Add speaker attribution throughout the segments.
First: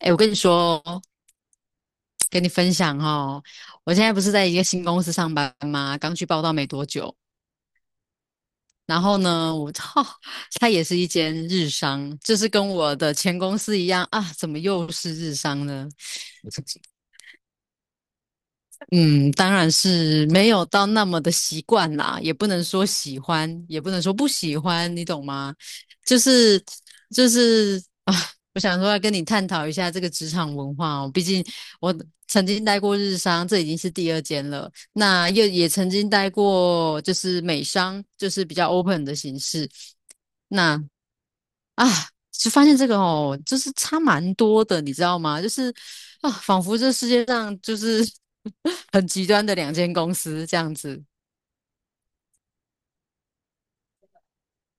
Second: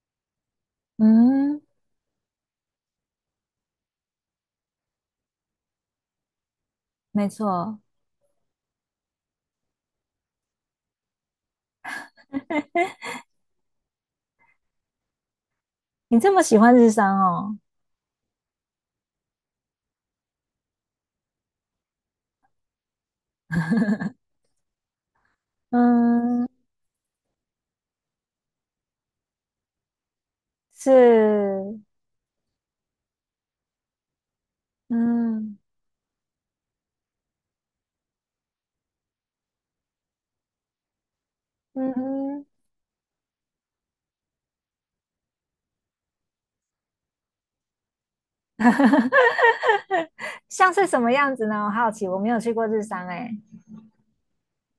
Speaker 1: 哎，我跟你说，
Speaker 2: 嗯，
Speaker 1: 跟你分享哦，我现在不是在一个新公司上班吗？刚去报道没多久，
Speaker 2: 没错。
Speaker 1: 然后呢，我操，它也是一间日商，就是跟我的前公司一样啊，怎么又是日商呢？
Speaker 2: 你这么喜 欢日商哦。
Speaker 1: 嗯，当然是没有到那么的习惯啦，也不能说喜欢，也不能说不喜欢，你懂吗？就
Speaker 2: 嗯，
Speaker 1: 是就是啊，我想说要跟你探讨一下这个职场文化哦，毕竟
Speaker 2: 是。
Speaker 1: 我曾经待过日商，这已经是第二间了，那又
Speaker 2: 嗯
Speaker 1: 也曾经待过就是美商，就是比较 open 的形式。那啊，
Speaker 2: 嗯哼。
Speaker 1: 就发现这个哦，就是差蛮多的，你知道吗？就是啊，仿佛这世界上就是 很极端的两间 公司这
Speaker 2: 像
Speaker 1: 样
Speaker 2: 是什
Speaker 1: 子。
Speaker 2: 么样子呢？我好奇，我没有去过日商哎。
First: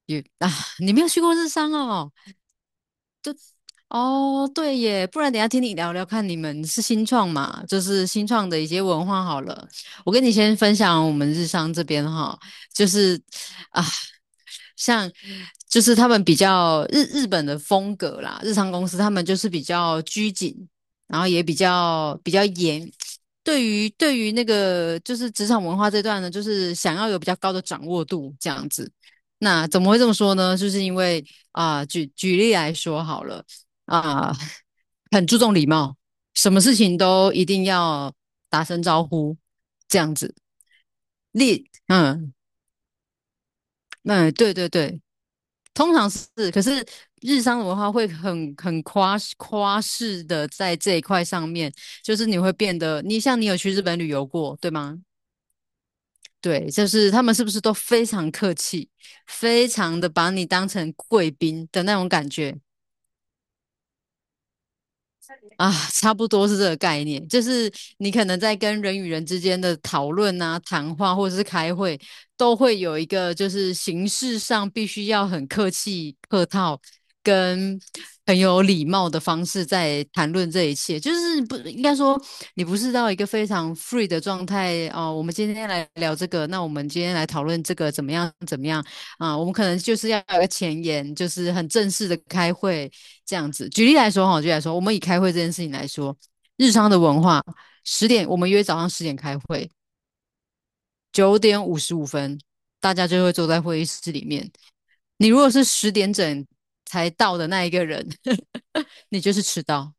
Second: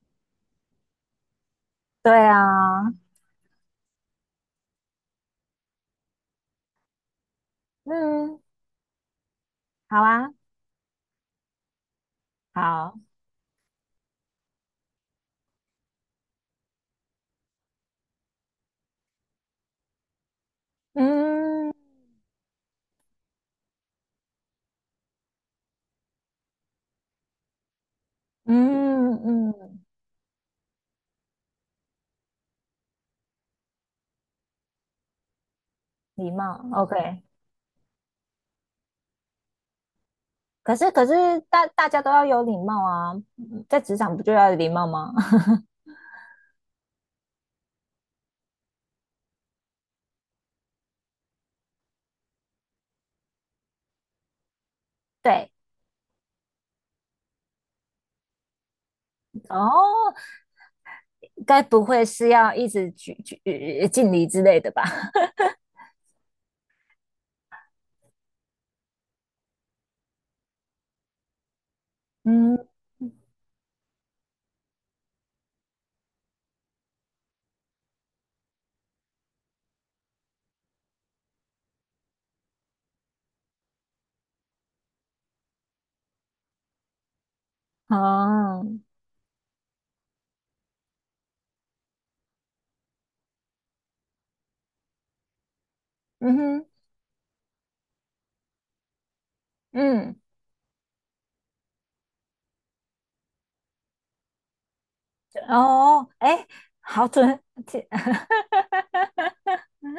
Speaker 1: 也啊，你没有去过日商哦？
Speaker 2: 对啊。
Speaker 1: 哦，对耶，不然等一下听你聊聊看，你们是新创嘛？就是新
Speaker 2: 嗯。
Speaker 1: 创的一些文化好了。
Speaker 2: 好
Speaker 1: 我跟你
Speaker 2: 啊。
Speaker 1: 先分享我们日商这边哈，就
Speaker 2: 好。
Speaker 1: 是啊，像就是他们比较日本的风格啦，日商公司他们就是比较拘谨，然后也比
Speaker 2: 嗯
Speaker 1: 较比较严。对于那个就是职场文化这段呢，就是想要有比较高的掌握度这样子。
Speaker 2: 嗯嗯。
Speaker 1: 那怎么会这么说呢？就是因为啊、举例来说好了啊、很注重礼貌，
Speaker 2: 礼
Speaker 1: 什么
Speaker 2: 貌
Speaker 1: 事情
Speaker 2: ，OK。
Speaker 1: 都一定要打声招呼这样子。
Speaker 2: 可是大大家都要
Speaker 1: 嗯
Speaker 2: 有礼貌啊，在职场不
Speaker 1: 嗯，
Speaker 2: 就要
Speaker 1: 对
Speaker 2: 有
Speaker 1: 对
Speaker 2: 礼貌
Speaker 1: 对，
Speaker 2: 吗？
Speaker 1: 通常是，可是日商的文化会很夸饰的在这一块上面，就是你会变得，你像你有去日本旅游过，对吗？
Speaker 2: 对。
Speaker 1: 对，就是他们是不是都非常客气，非常的
Speaker 2: 哦，
Speaker 1: 把你当成贵
Speaker 2: 该
Speaker 1: 宾的
Speaker 2: 不
Speaker 1: 那
Speaker 2: 会
Speaker 1: 种感
Speaker 2: 是要
Speaker 1: 觉？
Speaker 2: 一直举举呃敬礼之类的吧？
Speaker 1: 啊，差不多是这个概念，就是你可能在跟人与人之间的讨论啊、谈话或者是开会，都
Speaker 2: 嗯。
Speaker 1: 会有一个就是形式上必须要很客气、客套，跟很有礼貌的方式在谈论这一切。就是不应该说你不是到一个非常 free 的状态哦。我们今天来聊这个，那我们今天来讨论这个怎么样怎么
Speaker 2: 哦。
Speaker 1: 样啊？我们可能就是要有个前言，就是很正式的开会这样子。举例来说哈，举例来说，我们以开会这件事情来说，
Speaker 2: 嗯哼。
Speaker 1: 日常的文化，十点我们约早上十点开会，
Speaker 2: 嗯。
Speaker 1: 9点55分大家就会坐在会议室里面。你如果是十
Speaker 2: 哦，
Speaker 1: 点整
Speaker 2: 哎，好
Speaker 1: 才到
Speaker 2: 准。
Speaker 1: 的那一个
Speaker 2: 天，
Speaker 1: 人，你就是迟 到，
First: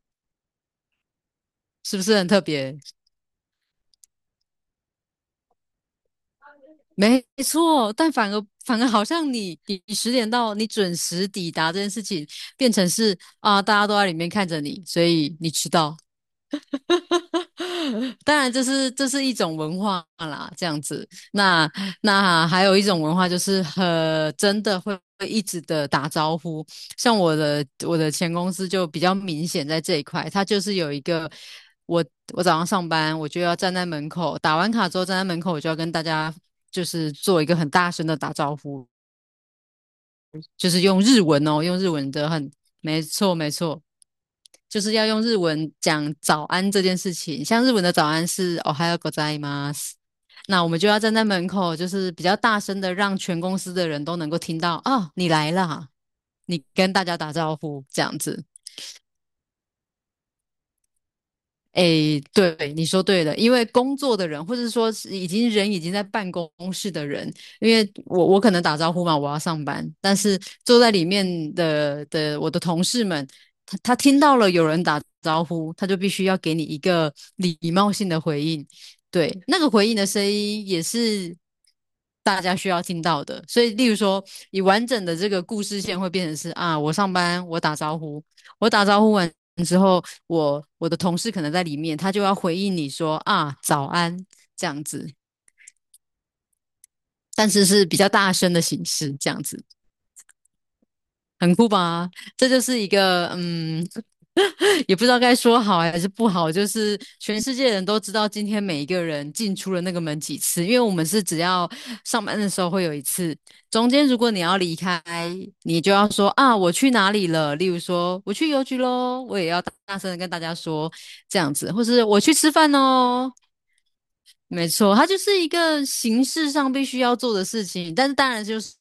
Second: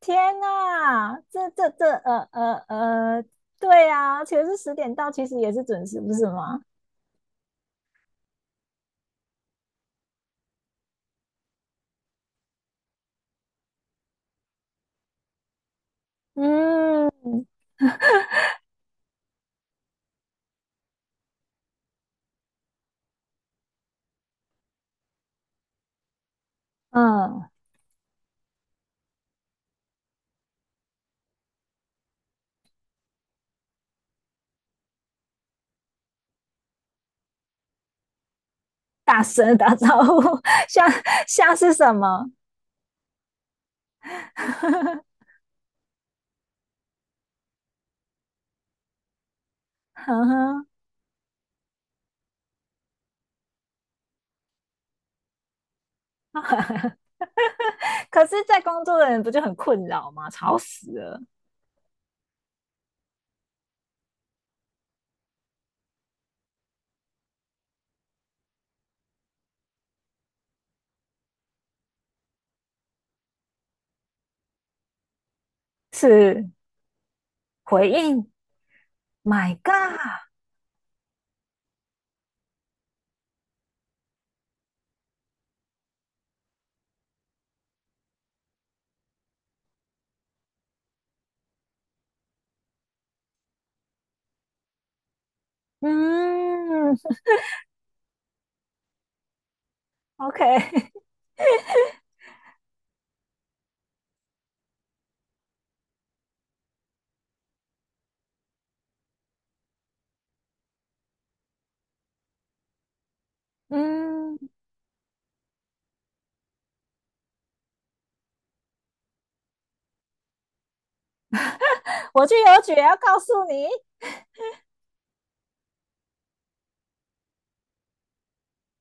Speaker 2: 天呐，这，
Speaker 1: 是不是很特别？
Speaker 2: 对啊，其实是十点到，其实也是准时，不是吗？
Speaker 1: 没错，但反而好像你十点到，你准时抵达这件事情，变成是啊、大家都在里面看着你，所以你迟到，哈
Speaker 2: 嗯
Speaker 1: 哈，当然，这是一种文化啦，这样子。那那还有一种文化就是很真的会一直的打招呼，像我
Speaker 2: 嗯。
Speaker 1: 的我的前公司就比较明显在这一块，它就是有一个我我早上上班我就要站在门口打完卡之后站在门口我就要跟大家就是做一个很大声的打招呼，
Speaker 2: 大声打招呼。
Speaker 1: 就 是
Speaker 2: 像
Speaker 1: 用日文
Speaker 2: 像
Speaker 1: 哦，
Speaker 2: 是
Speaker 1: 用日
Speaker 2: 什
Speaker 1: 文的
Speaker 2: 么？
Speaker 1: 很，没错没错，就是要用 日文讲早安这件事情。像日文的早安是 o h a y o g o z，
Speaker 2: 呵
Speaker 1: 那
Speaker 2: 呵
Speaker 1: 我们就要站在门口，就是比较大声的，让全公司的人都能够听到哦，你来啦，你 跟大家打招呼这样
Speaker 2: 可是，
Speaker 1: 子。
Speaker 2: 在工作的人不就很困扰吗？吵死了。
Speaker 1: 诶，对，你说对了，因为工作的人，或者说是已经人已经在办公室的人，因为我可能打招呼嘛，我要上班，但是坐在里面的我的同事们，他听到了有人打招呼，他就必须要
Speaker 2: 是，
Speaker 1: 给你一个礼貌
Speaker 2: 回
Speaker 1: 性的
Speaker 2: 应
Speaker 1: 回应，对，
Speaker 2: ，My
Speaker 1: 那个回应
Speaker 2: God。
Speaker 1: 的声音也是大家需要听到的，所以例如说，你完整的这个故事线会变成是啊，我上班，我打招呼，我打招呼完之后，我的同事可能在里面，他就要回应你说啊早安这样子，
Speaker 2: 嗯
Speaker 1: 但是是比较大声的形式这样子。
Speaker 2: ，OK。
Speaker 1: 很酷吧？这就是一个嗯，也不知道该说好还是不好，就是全世界人都知道今天每一个人进出了那个门几次，因为我们是只要上班的时候会有一次，中间如果
Speaker 2: 嗯，
Speaker 1: 你要离开，你就要说啊我去哪里了，例如说我去邮局喽，我也要大大声的跟大家说这样子，或是我
Speaker 2: 我
Speaker 1: 去
Speaker 2: 去
Speaker 1: 吃
Speaker 2: 邮
Speaker 1: 饭
Speaker 2: 局要告
Speaker 1: 哦，
Speaker 2: 诉你
Speaker 1: 没错，它就是一个形式上必须要做的事情，但是当然就是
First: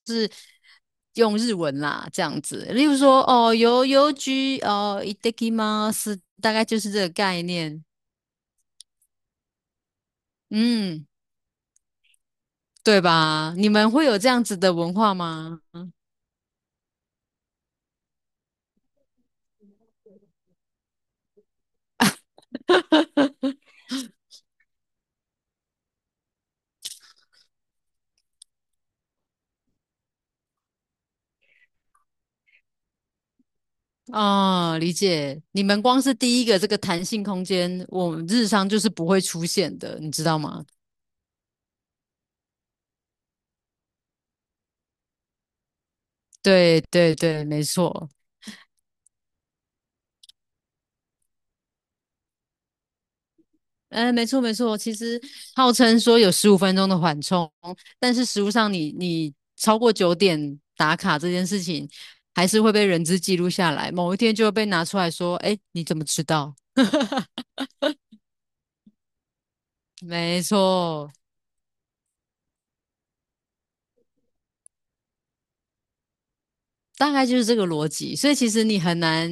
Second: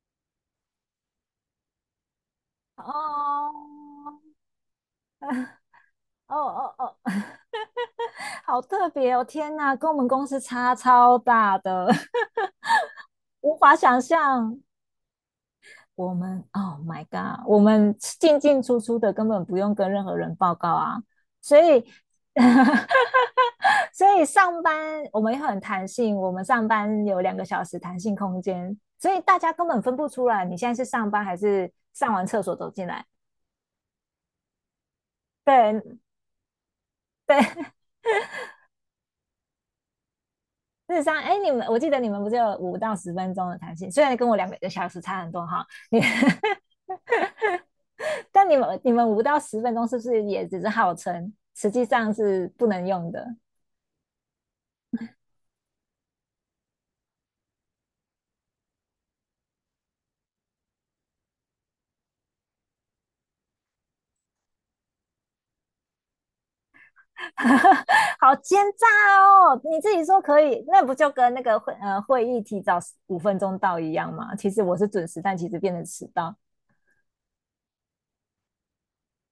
Speaker 1: 用日文啦，这样子。例如说，
Speaker 2: 哦。
Speaker 1: 哦，邮局，哦，いただきます，
Speaker 2: 哦
Speaker 1: 大概
Speaker 2: 哦
Speaker 1: 就是
Speaker 2: 哦，
Speaker 1: 这个概念，
Speaker 2: 好特别哦，天哪，跟我们公司差
Speaker 1: 嗯，
Speaker 2: 超大的。
Speaker 1: 对 吧？
Speaker 2: 无
Speaker 1: 你
Speaker 2: 法
Speaker 1: 们
Speaker 2: 想
Speaker 1: 会有这样子
Speaker 2: 象。
Speaker 1: 的文化吗？
Speaker 2: 我们，Oh my God，我们进进出出的根本不用跟任何人报告啊，所以 所以上班我们也很弹性，我们上班有两个小时弹性空间，所以大家根本分不出来你现在是上班还是上完厕所走进来。
Speaker 1: 哦，理解。你们
Speaker 2: 对
Speaker 1: 光是第一个这个弹性
Speaker 2: 对。
Speaker 1: 空间，我们日常就是不会出现的，你知道吗？
Speaker 2: 日实上，哎，我记得你们不是有五到十分钟的弹性，虽然跟我两个小时差很多哈，你
Speaker 1: 对对对，没错。
Speaker 2: 但你们五到十分钟是不是也只是号称，实际上是不能用的？
Speaker 1: 哎，没错没错，其实号称说有15分钟的缓冲，但是实物上你超过九点打卡这件事情，还是会被人质记录下来，某一天就会被拿出来说，哎，你怎么知道？
Speaker 2: 好奸诈哦！你自己说可
Speaker 1: 没
Speaker 2: 以，那不就
Speaker 1: 错，
Speaker 2: 跟那个会议提早五分钟到一样吗？其实我是准时，但其实变成迟到。
Speaker 1: 大概就是这个逻辑，所以其实你很难，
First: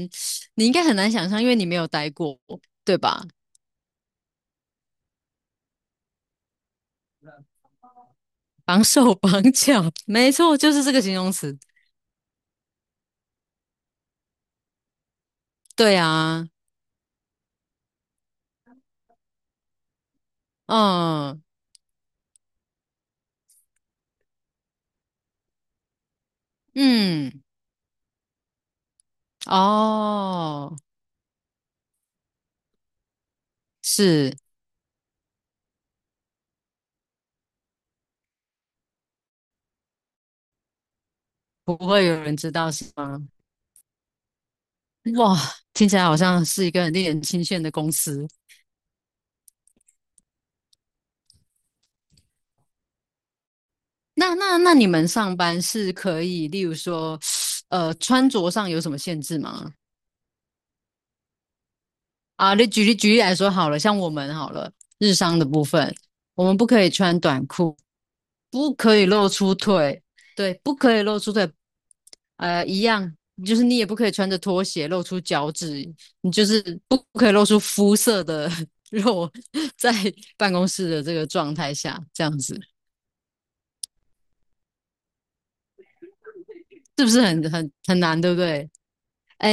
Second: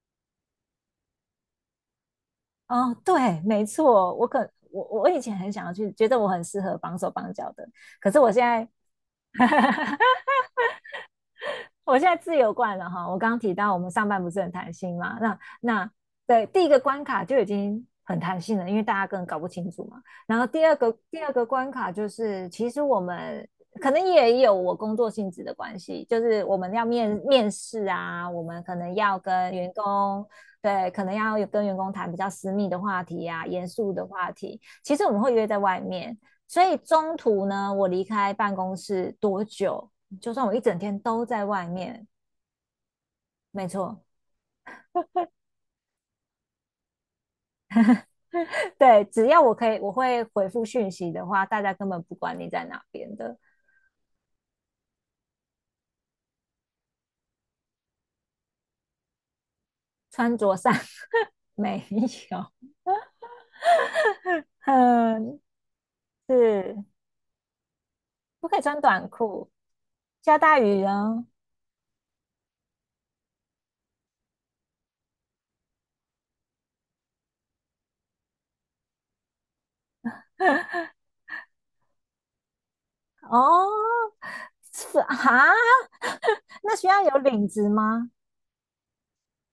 Speaker 1: 你应该很难想象，因为你没有待过，
Speaker 2: 哦，
Speaker 1: 对吧？
Speaker 2: 对，没错，我可我我以前很想要去，觉得我很适合绑手绑脚的，可是我现在
Speaker 1: 绑手 绑脚，没错，就是这个形容词。
Speaker 2: 我现在自由惯了哈。我刚刚提到我们上班不是很弹性嘛，那
Speaker 1: 对啊，
Speaker 2: 对第一个关卡就已经很弹性了，因为大家根本搞不清楚嘛。然后第二个第二
Speaker 1: 嗯
Speaker 2: 个关卡就是，其实我们可能也有我工作性质的关系，就是我们要面
Speaker 1: 嗯，
Speaker 2: 面试啊，我们可能要跟员工。
Speaker 1: 哦，
Speaker 2: 对，可能要跟员工谈比较私密的话题啊，严肃的话
Speaker 1: 是。
Speaker 2: 题。其实我们会约在外面，所以中途呢，我离开办公室多久，就算我一整天都在外
Speaker 1: 不会
Speaker 2: 面，
Speaker 1: 有人知道是吗？
Speaker 2: 没错。
Speaker 1: 哇，听起来好像是一个很令人钦羡的公司。
Speaker 2: 对，只要我可以，我会回复讯息的话，大家根本不管你在哪边的。
Speaker 1: 那你们上班是可以，例如说，穿着上有什么限制吗？
Speaker 2: 穿着上 没有。
Speaker 1: 啊，你举例举例来说好了，像我们好了，日商
Speaker 2: 嗯，
Speaker 1: 的部分，我们不
Speaker 2: 是。
Speaker 1: 可以穿短裤，
Speaker 2: 不可以
Speaker 1: 不
Speaker 2: 穿
Speaker 1: 可以
Speaker 2: 短
Speaker 1: 露
Speaker 2: 裤，
Speaker 1: 出腿，
Speaker 2: 下
Speaker 1: 对，
Speaker 2: 大
Speaker 1: 不
Speaker 2: 雨
Speaker 1: 可以露
Speaker 2: 啊。
Speaker 1: 出腿，一样，就是你也不可以穿着拖鞋露出脚趾，你就是不可以露出肤色的肉 在办公室的这个状态下，这样子。
Speaker 2: 哦，是啊 那需要
Speaker 1: 是不
Speaker 2: 有
Speaker 1: 是
Speaker 2: 领
Speaker 1: 很
Speaker 2: 子
Speaker 1: 很很
Speaker 2: 吗？
Speaker 1: 难，对不对？哎，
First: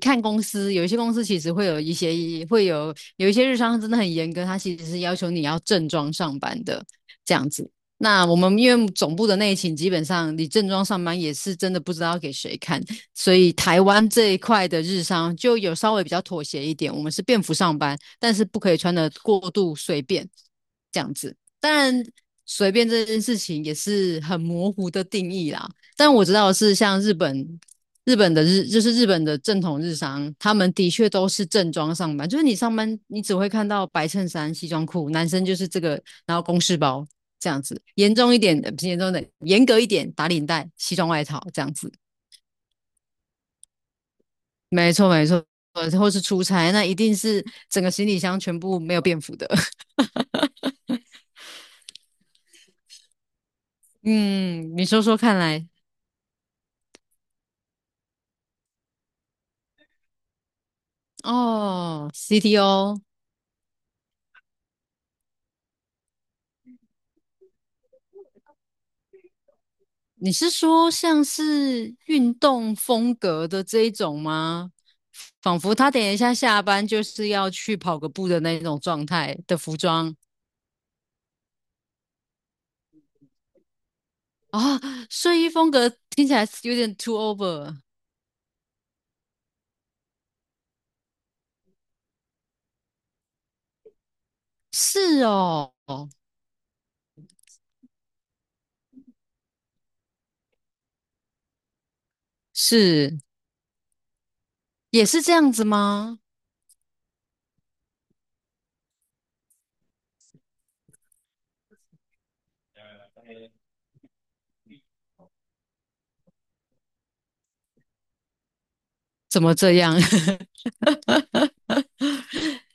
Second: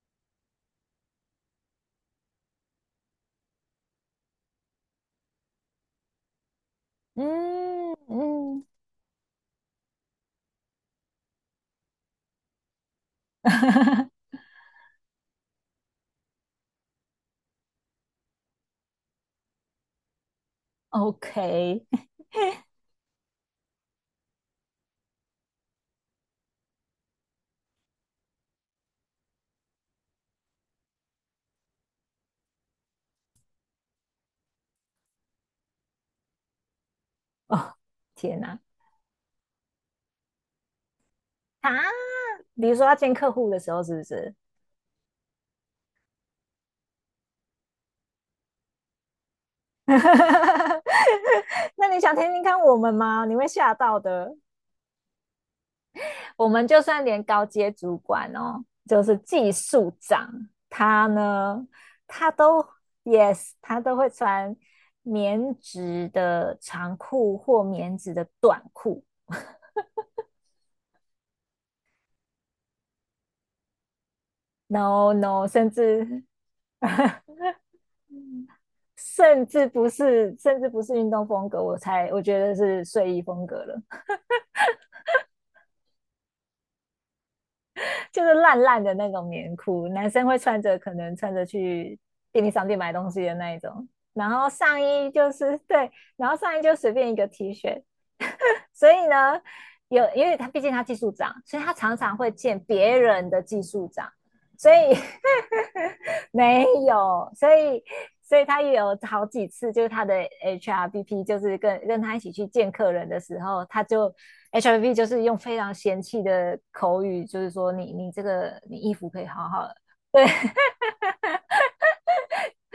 Speaker 1: 看公司，有一些公司其实会有一些会有一些日商真的很严格，他其实是要求你要正装上班的这样子。
Speaker 2: 嗯
Speaker 1: 那我们
Speaker 2: 嗯
Speaker 1: 因为总部的内勤，基本上你正装上班也是真的不知道给谁看，所以台湾 这一块的日商就有稍微比较妥协一点，我们是便服上班，但是不可以穿的过度随便这样子。当
Speaker 2: ，OK。
Speaker 1: 然，随便这件事情也是很模糊的定义啦。但我知道的是像日本。日本的日就是日本的正统日商，他们的确都是正装上班，就是你上班你只会看到白衬衫、西装裤，男生就是这个，然后公事包这样
Speaker 2: 哦，
Speaker 1: 子，严重一
Speaker 2: 天
Speaker 1: 点
Speaker 2: 哪。
Speaker 1: 的，不是严重的，严格一点打领带、西装外套这
Speaker 2: 啊，
Speaker 1: 样子，
Speaker 2: 比如说要见客户的时候，是不是？
Speaker 1: 没错没错，或是出差那一定是整个行李箱全部没有便服的，
Speaker 2: 那你想听听看我们吗？你会吓到的。
Speaker 1: 嗯，你说说看来
Speaker 2: 我们就算连高阶主管哦，就是技术长，他呢，
Speaker 1: 哦
Speaker 2: 他都
Speaker 1: ，CTO
Speaker 2: yes，他都会穿棉质的长裤或棉质的短裤。
Speaker 1: 你是说像是运动风格的这一种吗？
Speaker 2: No no，
Speaker 1: 仿
Speaker 2: 甚
Speaker 1: 佛他等一
Speaker 2: 至
Speaker 1: 下下班就是要去跑个步的那种状态
Speaker 2: 甚
Speaker 1: 的
Speaker 2: 至
Speaker 1: 服
Speaker 2: 不
Speaker 1: 装
Speaker 2: 是，甚至不是运动风格，我觉得是睡衣风格了。
Speaker 1: 啊，睡衣风格听起来有点 too over。
Speaker 2: 就是烂烂的那种棉裤，男生会可能穿着去便利商店买东西的那一种。然后上衣
Speaker 1: 是
Speaker 2: 就是
Speaker 1: 哦，
Speaker 2: 对，然后上衣就随便一个 T 恤。所以呢，有因为他毕竟他技术长，所以他常常会见别
Speaker 1: 是，
Speaker 2: 人的技术长。所以
Speaker 1: 也是这样子吗？
Speaker 2: 没有，所以他也有好几次，就是他的 HRBP 就是跟他一起去见客人的时候，他就 HRBP 就是用非常嫌弃的口语，就是说你这个你衣服可以
Speaker 1: 怎
Speaker 2: 好
Speaker 1: 么
Speaker 2: 好。
Speaker 1: 这样？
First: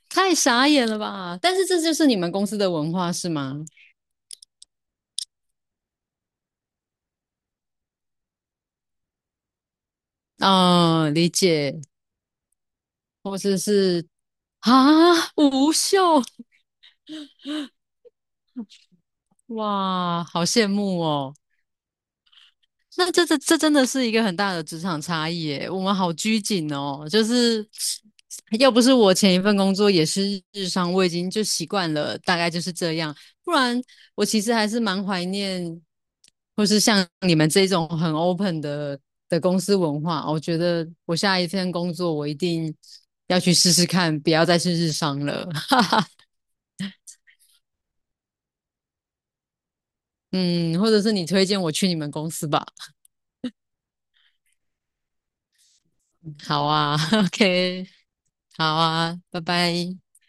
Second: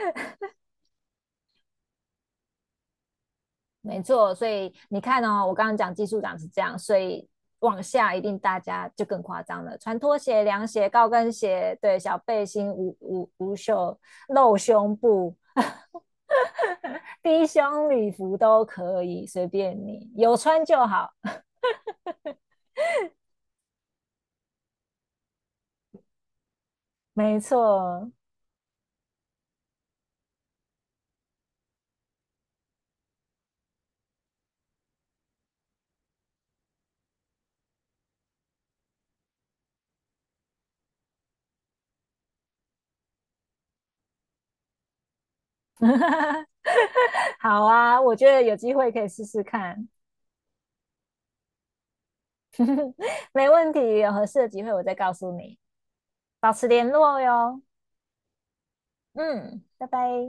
Speaker 1: 太傻眼了吧！但是这就是你们公司的文化是吗？
Speaker 2: 没错，所以你看哦，我刚刚讲技术长是这样，所以往下一定大家就更夸张了，穿拖鞋、凉鞋、
Speaker 1: 啊、
Speaker 2: 高
Speaker 1: 理
Speaker 2: 跟鞋，
Speaker 1: 解，
Speaker 2: 对，小背心、无无
Speaker 1: 或者
Speaker 2: 无袖、
Speaker 1: 是
Speaker 2: 露胸
Speaker 1: 啊，
Speaker 2: 部、
Speaker 1: 无袖，
Speaker 2: 低胸礼服都可以，随便你，
Speaker 1: 哇，
Speaker 2: 有
Speaker 1: 好
Speaker 2: 穿
Speaker 1: 羡
Speaker 2: 就
Speaker 1: 慕
Speaker 2: 好。
Speaker 1: 哦。那这真的是一个很大的职场差异耶，我们好拘谨哦，就
Speaker 2: 没
Speaker 1: 是
Speaker 2: 错。
Speaker 1: 要不是我前一份工作也是日商，我已经就习惯了，大概就是这样。不然我其实还是蛮怀念，或是像你们这种很 open 的公司文化哦。我觉得我下一份工作我一定要去试试看，不要再是日商了。哈哈，
Speaker 2: 好啊，我觉得有机会可以试试看。
Speaker 1: 嗯，或者是你推荐我去你们公司吧。
Speaker 2: 没问题，有合适的机会我再告诉你，保
Speaker 1: 好
Speaker 2: 持联
Speaker 1: 啊
Speaker 2: 络哟。
Speaker 1: ，OK，好啊，拜
Speaker 2: 嗯，拜
Speaker 1: 拜。
Speaker 2: 拜。